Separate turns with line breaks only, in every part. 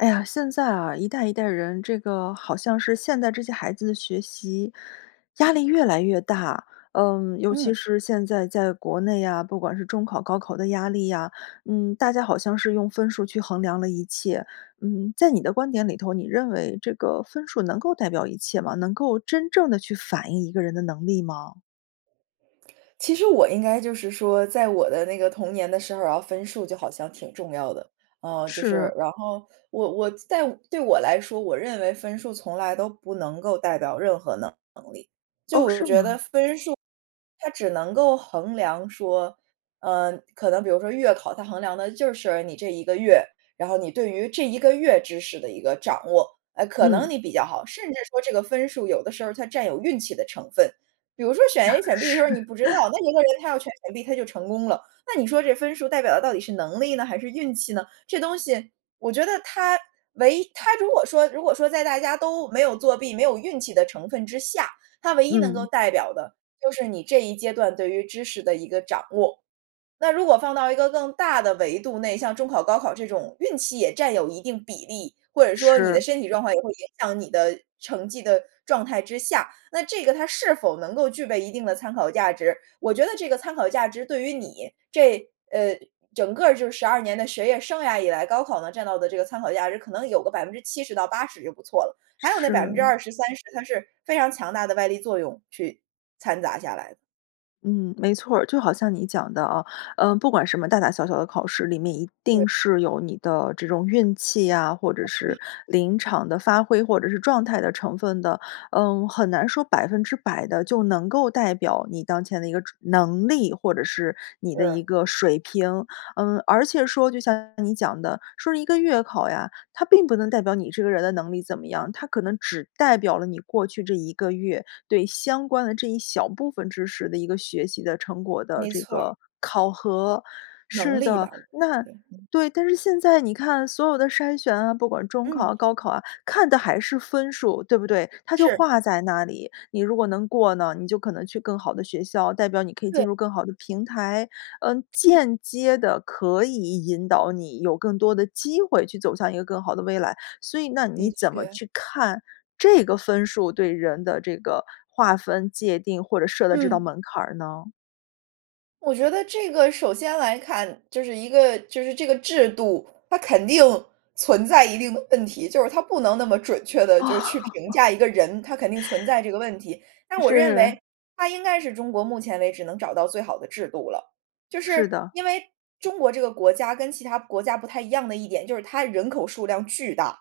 哎呀，现在啊，一代一代人，这个好像是现在这些孩子的学习压力越来越大，嗯，尤其
嗯。
是现在在国内啊，不管是中考、高考的压力啊，嗯，大家好像是用分数去衡量了一切。嗯，在你的观点里头，你认为这个分数能够代表一切吗？能够真正地去反映一个人的能力吗？
其实我应该就是说，在我的那个童年的生涯，分数就好像挺重要的。呃，就是，
是。
然后我我在对我来说，我认为分数从来都不能够代表任何能能力。就
哦，
我
是
觉得
吗？
分数，它只能够衡量说，呃，可能比如说月考，它衡量的就是你这1个月，然后你对于这1个月知识的一个掌握，呃，可能
嗯。
你比较好，甚至说这个分数有的时候它占有运气的成分。比如说选 A 选 B 的时
是。
候你不知道，那一个人，他要全选 B 他就成功了，那你说这分数代表的到底是能力呢还是运气呢？这东西，我觉得它，唯一它如果说如果说在大家都没有作弊没有运气的成分之下，它唯一能够
嗯。
代表的，就是你这一阶段对于知识的一个掌握。那如果放到一个更大的维度内，像中考、高考这种运气也占有一定比例，或者说你的
是。
身体状况也会影响你的成绩的状态之下，那这个它是否能够具备一定的参考价值，我觉得这个参考价值对于你，这呃整个就是12年的学业生涯以来，高考呢占到的这个参考价值可能有个70%-80%就不错了，还有那百分之
是。
二十三十，它是非常强大的外力作用去掺杂下来的。
嗯，没错儿，就好像你讲的啊，呃，不管什么大大小小的考试里面，一
对。
定是有你的这种运气呀，或者是 临场的发挥，或者是状态的成分的，嗯，很难说100%地就能够代表你当前的一个知能力，或者是你的一
是。
个水平。嗯，而且说就像你讲的，说是一个月考呀，它并不能代表你这个人的能力怎么样，它可能只代表了你过去这1个月，对相关的这一小部分知识的一个学习的成果的
没
这
错儿。
个考核。
能
是
力
的，
吧。对
那
对，嗯。
对，但是现在你看所有的筛选啊，不管中
嗯。
考、高考啊，看的还是分数。对不对？它就
是。
画在那里，你如果能过呢，你就可能去更好的学校，代表你可以
对。
进入更好的平台，嗯，间接地可以引导你，有更多的机会去走向一个更好的未来。所以那你
的
怎么
确。
去看，这个分数对人的这个划分界定或者设的这道
嗯。
门槛儿呢？
我觉得这个首先来看，就是一个就是这个制度，它肯定存在一定的问题，就是它不能那么准确
哦。
地就是去评 价一个人，它肯定存在这个问题。但是我认
是。
为它应该是中国目前为止能找到最好的制度了，就是
是的。
因为中国这个国家跟其它国家不太一样的一点，就是它人口数量巨大。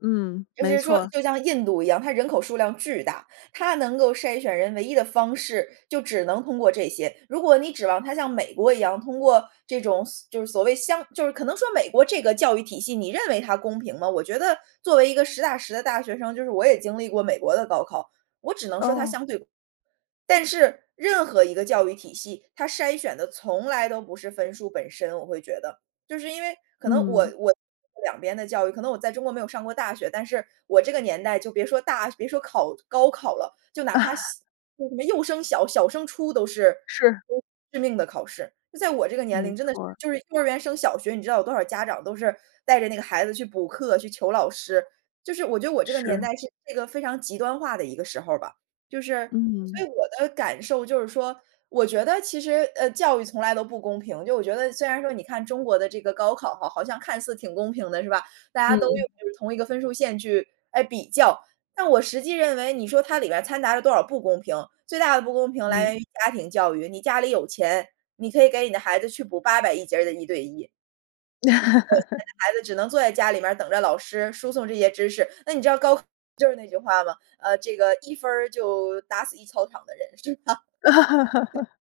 嗯，
就
没
是说，
错儿。
就像印度一样，它人口数量巨大，它能够筛选人唯一的方式，就只能通过这些。如果你指望它像美国一样，通过这种所就是所谓相就是可能说美国这个教育体系，你认为它公平吗？我觉得作为一个实打实的大学生，就是我也经历过美国的高考，我只能说它
哦。
相对但是，任何一个教育体系，它筛选的从来都不是分数本身我会觉得，就是因为可能我
嗯。
我 两边的教育，可能我在中国没有上过大学，但是，我这个年代就别说大学别说考高考了，就哪怕 小就什么幼升小、小升初都是
是。
致命的考试。就在我这个年
没
龄真的是，
错儿。
就是幼儿园升小学你知道有多少家长都是带着那个孩子去补课、去求老师，就是我觉得我这个年
是。
代是这个非常极端化的一个时候儿吧。就是所
嗯。
以我的感受就是说，我觉得其实，呃，教育从来都不公平，就我觉得虽然说你看中国的这个高考哈，好像看似挺公平的，是吧？大家都用
嗯。
就是同一个分数线去诶，比较，但我实际认为你说它里边掺杂了多少不公平，最大的不公平来
嗯。
源于家庭教育，你家里有钱，你可以给你的孩子去补8001节儿的一对一。没有钱 的孩子只能坐在家里面儿等着老师输送这些知识，那你知道高考就是那句话吗？呃，这个“1分儿就打死一操场的人。”是吗？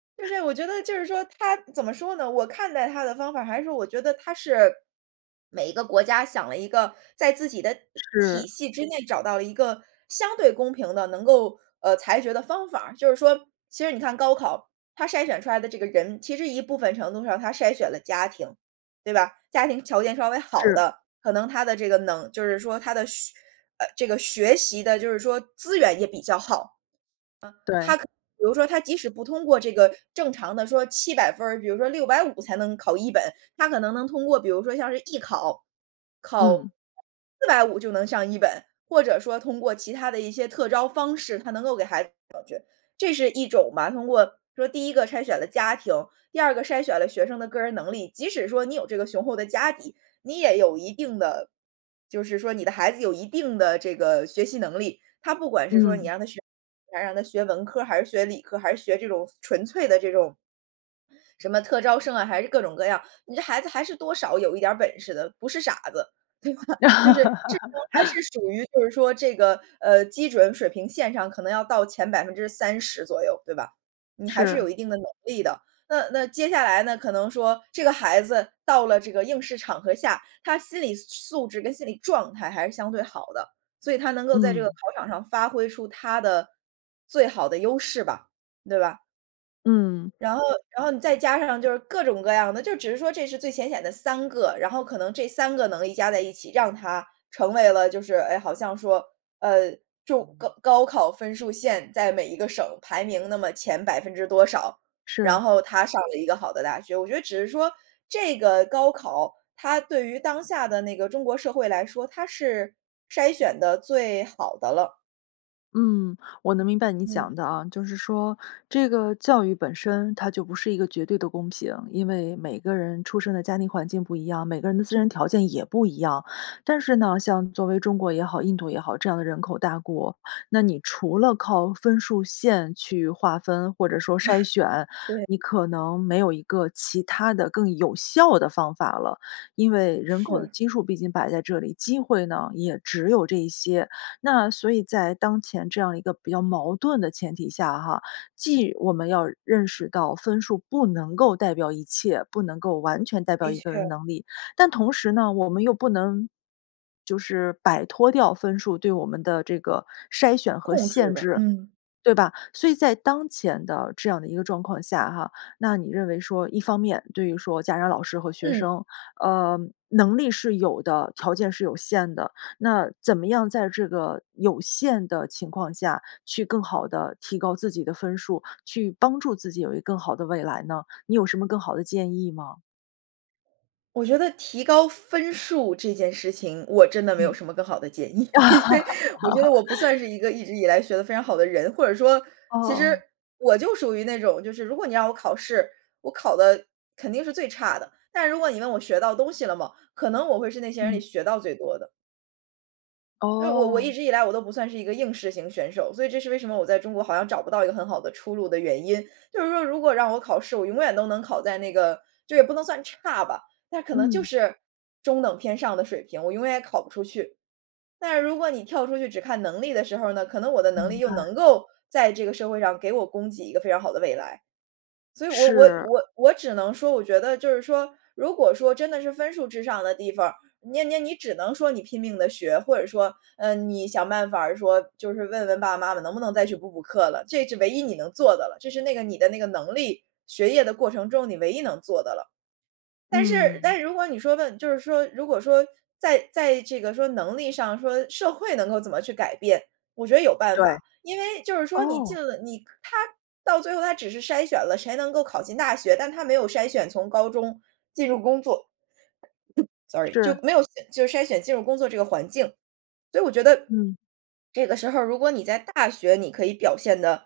对。就是我觉得就是说它，怎么说呢，我看待它的方法儿还是我觉得它是每一个国家想了一个，在自己的体
是。
系之内找到了一个相对公平地能够，呃，裁决的方法儿。就是说其实你看高考，它筛选出来的这个人，其实一部分程度上它筛选了家庭，对吧？家庭条件稍微好
是。
的，可能他的这个能就是说他的学呃，这个学习的就是说资源也比较好。啊，他可
对。
能，比如说他即使不通过这个正常的说700分儿，比如说650才能考一本，他可能能通过比如说像是艺考，考
嗯。
450就能上一本。或者说通过其他的一些特招方式，它能够给孩子弄上去，这是一种嘛，通过说第一个筛选了家庭。第二个筛选了学生的个人能力，即使说你有这个雄厚的家底，你也有一定的就是说你的孩子有一定的这个学习能力，他不管是说你
嗯。
让他学你想让他学文科儿还是学理科儿，还是学这种纯粹的这种什么特招生啊，还是各种各样，你这孩子还是多少有一点儿本事的，不是傻子，对吧？就是智商还是 属于就是说这个，呃，基准水平线上可能要到前30%左右，对吧？你还是有
是。
一定的能力的。那那接下来呢可能说，这个孩子到了这个应试场合下，他心理素素质跟心理状态还是相对好的，所以他能够在这个考
嗯。
场上发挥出他的，最好的优势吧，对吧？
嗯。
然后然后你再加上就是各种各样的，就只是说这是最浅显的3个，然后可能这3个能力加在一起，让他，成为了就是诶，好像说，呃，就高高考分数线在每一个省排名那么前百分之多少，然
是。
后他上了一个好的大学。我觉得只是说，这个高考，它对于当下的那个中国社会来说，它是筛选得最好的了。
嗯，我能明白你
嗯。
讲的啊，就是说，这个教育本身它就不是一个绝对的公平，因为每个人出生的家庭环境不一样，每个人的自身条件也不一样。但是呢，像作为中国也好，印度也好，这样的人口大国，那你除了靠分数线去划分，或者说筛选，
对。
你可能没有一个其它的更有效的方法了。因为人口的
是。
基数毕竟摆在这里，机会呢，也只有这一些。那所以在当前这样一个比较矛盾的前提下哈，既我们要认识到分数不能够代表一切，不能够完全代表
的
一个人的
确。
能力，但同时呢，我们又不能，就是摆脱掉分数，对我们的这个筛选和
控制
限
吧，
制，
嗯。
对吧。所以在当前的这样的一个状况下哈，那你认为说，一方面对于说家长老师和学
嗯。
生，呃，能力是有的，条件是有限的，那怎么样在这个有限的情况下去更好地提高自己的分数，去帮助自己有一更好的未来呢？你有什么更好的建议吗？
我觉得提高分数这件事情，我真的没有
嗯。
什么更好的建议，因为我觉得我不算是 一个一直以来学得非常好的人，或者说，其实
哦。
我就属于那种，就是如果你让我考试，我考得肯定是最差的，但如果你问我学到东西了吗？可能我会是那些人里
嗯。
学到最多的。因为我我一
哦。
直以来我都不算是一个应试型选手，所以这是为什么我在中国好像找不到一个很好的出路的原因。就是说如果让我考试，我永远都能考在那个就也不能算差吧，但可能就
嗯。
是中等偏上的水平，我永远也考不出去。但是如果你跳出去只看能力的时候呢，可能我的能力
明
又能
白。
够在这个社会上给我供给一个非常好的未来。所以我我
是。
我我只能说我觉得就是说，如果说真的是分数至上的地方儿，你你你只能说你拼命地学，或者说，呃，你想办法儿说，就是问问爸爸妈妈能不能再去补补课了，这是唯一你能做的了，这是那个你的那个能力，学业的过程中你唯一能做的了。但是但
嗯。
是如果你说问就是说，如果说在在这个说能力上，说社会能够怎么去改变，我觉得有办
对。
法，因为就是说你进
哦。
了，你它到最后它只是筛选了，谁能够考进大学，但它没有筛选从高中进入工作。Sorry，就
是。
没有就是筛选进入工作这个环境，所以我觉得，
嗯。
这个时候如果你在大学你可以表现得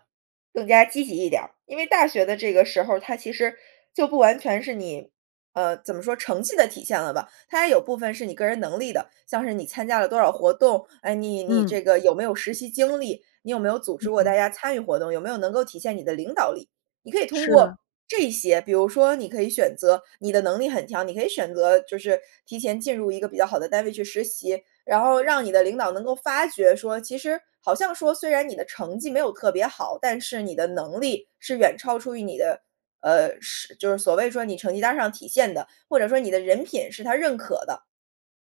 更加积极一点儿。因为大学的这个时候，它其实就不完全是你，呃，怎么说，成绩的体现了吧，它也有部分是你个人能力的，像是你参加了多少活动，哎，你你
嗯。
这个有没有实习经历，你有没有组织
嗯
过大
哼。
家参与活动，有没有能够体现你的领导力，你可以通
是
过
啊。
这些。比如说，你可以选择你的能力很强，你可以选择就是提前进入一个比较好的单位去实习，然后让你的领导能够发觉说，其实，好像说虽然你的成绩没有特别好，但是你的能力是远超出于你的，呃，是就是所谓说你成绩单儿上体现的，或者说你的人品是他认可的，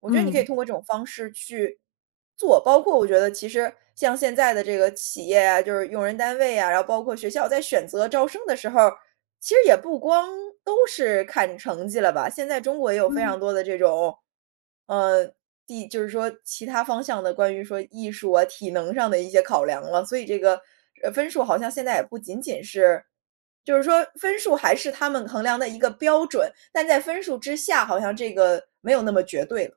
我觉得你可以
嗯。
通过这种方式去，做，包括我觉得其实像现在的这个企业啊，就是用人单位啊，然后包括学校在选择招生的时候儿，其实也不光都是看成绩了吧。现在中国也有非
嗯。
常多的这种，呃，地就是说其它方向的关于说艺术啊、体能上的一些考量了，所以这个，呃，分数好像现在也不仅仅是就是说分数还是他们衡量的一个标准，但在分数之下好像这个没有那么绝对了。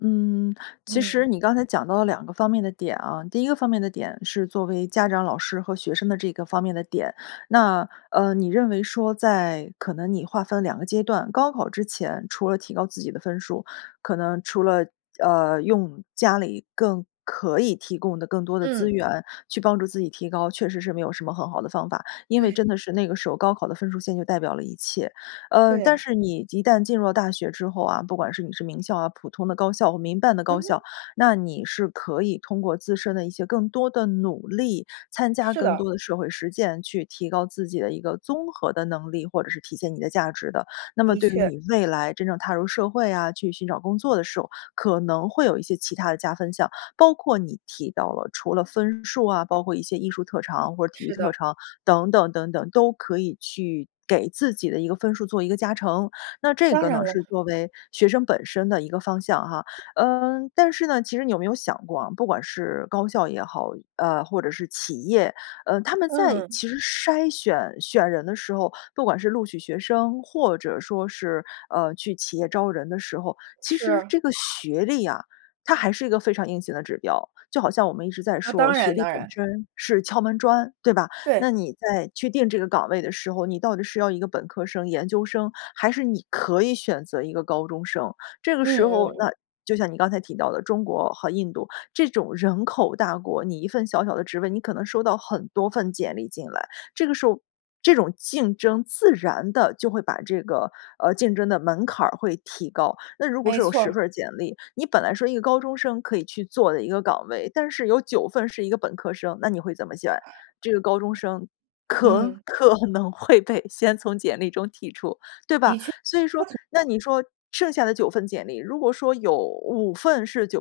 嗯，其实
嗯。
你刚才讲到了两个方面的点啊，第一个方面的点是作为家长老师和学生的这个方面的点。那，呃，你认为说在可能你划分了2个阶段，高考之前，除了提高自己的分数，可能除了，呃，用家里更可以提供的更多的资
嗯。
源去帮助自己提高，确实是没有什么很好的方法，因为
对。
真的是那个时候高考的分数线就代表了一切。呃，
对
但
呀。
是你一旦进入了大学之后啊，不管是你是名校啊，普通的高校或民办的高
嗯哼。
校，那你是可以通过自身的一些更多的努力，参加
是
更
的。
多的社会实践，去提高自己的一个综合的能力，或者是体现你的价值的。那么
的
对于
确。
你未来真正踏入社会啊，去寻找工作的时候，可能会有一些其它的加分项。包括你提到了除了分数啊，包括一些艺术特长或者体育
是
特
的。
长，等等等等，都可以去给自己的一个分数做一个加成，那这
当
个
然
呢
了。
是作为学生本身的一个方向哈。呃，但是呢，其实你有没有想过啊，不管是高校也好，呃，或者是企业，呃，他们在
嗯。
其实筛选、选人的时候，不管是录取学生或者说是，呃，去企业招人的时候，其实
是。
这个学历啊，它还是一个非常硬性的指标。就好像我们一直在
呃，
说
当
学
然
历
当
本
然。
身是敲门砖，对吧？
对。
那你在去定这个岗位的时候，你到底是要一个本科生、研究生，还是你可以选择一个高中生？这个
嗯
时
嗯
候，
嗯。
那就像你刚才提到的中国和印度，这种人口大国，你一份小小的职位，你可能收到很多份简历进来，这个时候，这种竞争自然地就会把这个，呃，竞争的门槛儿会提高。那如果
没
说有
错
10
儿。
份儿简历，你本来说一个高中生可以去做的一个岗位，但是有9份是一个本科生，那你会怎么选？这个高中生可
嗯。
可能会被先从简历中剔除，对
的
吧？
确。
所以说，那你说剩下的9份简历，如果说有5份是985、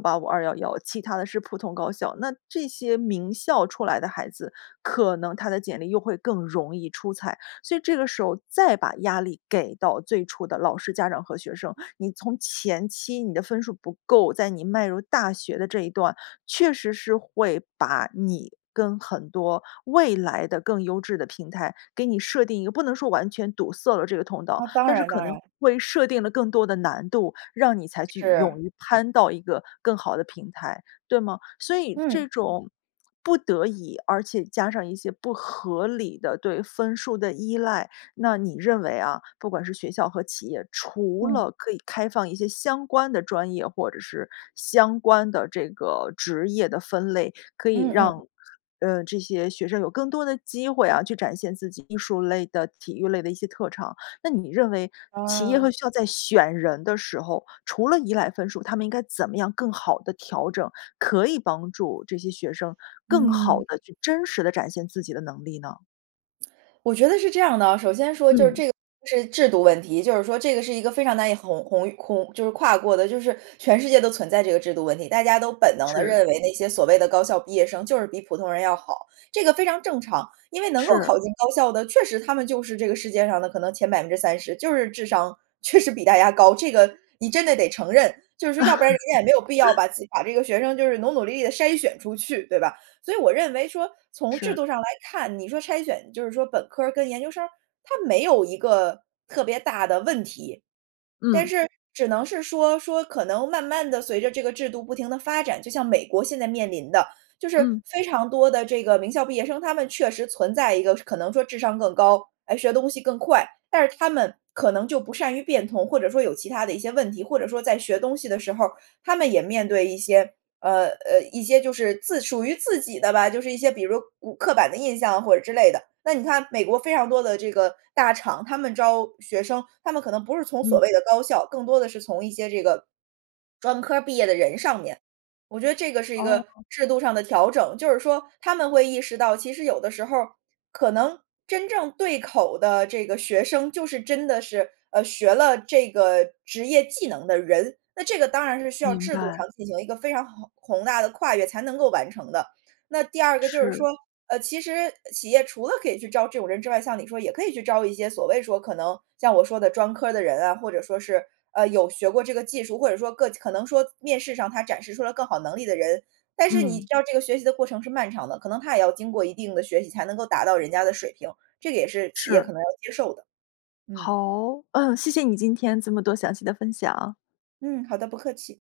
211，其他的是普通高校，那这些名校出来的孩子，可能他的简历又会更容易出彩。所以这个时候再把压力给到最初的老师、家长和学生，你从前期你的分数不够，在你迈入大学的这一段，确实是会把你跟很多未来的更优质的平台给你设定一个不能说完全堵塞了这个通道，
啊，当
但是
然
可
当
能
然。
会设定了更多的难度，让你才去
是。
勇于攀到一个更好的平台，对吗？所以
嗯。
这种不得已，而且加上一些不合理的对分数的依赖。那你认为啊，不管是学校和企业，除
嗯。
了可以开放一些相关的专业，或者是相关的这个职业的分类，可以
嗯嗯。
让，呃，这些学生有更多的机会啊，去展现自己艺术类的、体育类的一些特长。那你认为，企业
啊。
和学校在选人的时候，除了依赖分数，他们应该怎么样更好地调整，可以帮助这些学生更好
嗯。
地去真实地展现自己的能力呢？
我觉得是这样的啊，首先说就是
嗯。
这个是制度问题，就是说这个是一个非常难以鸿鸿越鸿就是跨过的就是全世界都存在这个制度问题。大家都本能地
是。
认为那些所谓的高校毕业生就是比普通人要好，这个非常正常，因为能够
是。
考进高校的确实他们就是这个世界上的可能，前30%就是智商，确实比大家高，这个你真的得承认，就是说要不然人家也没有必要 把自己把这个学生就是努努力地筛选出去，对吧？所以我认为说，从制度
是。
上来看，你说筛选就是说本科跟研究生，它没有一个特别大的问题。但
嗯。
是只能是说，说可能慢慢地随着这个制度不停地发展，就像美国现在面临的，就是
嗯。
非常多的这个名校毕业生，他们确实存在一个可能说智商更高，哎，学东西更快，但是他们可能就不善于变通，或者说有其它的一些问题。或者说在学东西的时候，他们也面对一些呃，呃，一些就是自属于自己的吧，就是一些比如古刻板的印象或者之类的。那你看美国非常多的这个大厂，他们招学生，他们可能不是从所
嗯。
谓的高校，更多的是从一些这个，专科儿毕业的人上面。我觉得这个是一个
哦。
制度上的调整，就是说他们会意识到其实有的时候，可能真正对口的这个学生就是真的是，呃，学了这个职业技能的人，那这个当然是需要
明
制度上
白。
进行一个非常宏宏大的跨越才能够完成的。那第二个就是说，
是。
呃，其实企业除了可以去招这种人之外，像你说也可以去招一些所谓说可能像我说的专科的人啊，或者说是，呃，有学过这个技术，或者说个可能说面试上他展示出了更好能力的人，但是你知
嗯。
道这个学习的过程是漫长的，可能他也要经过一定的学习才能够达到人家的水平，这个也是企业
是。
可能要接受的。嗯。
好，嗯，谢谢你今天这么多详细的分享。
嗯，好的，不客气。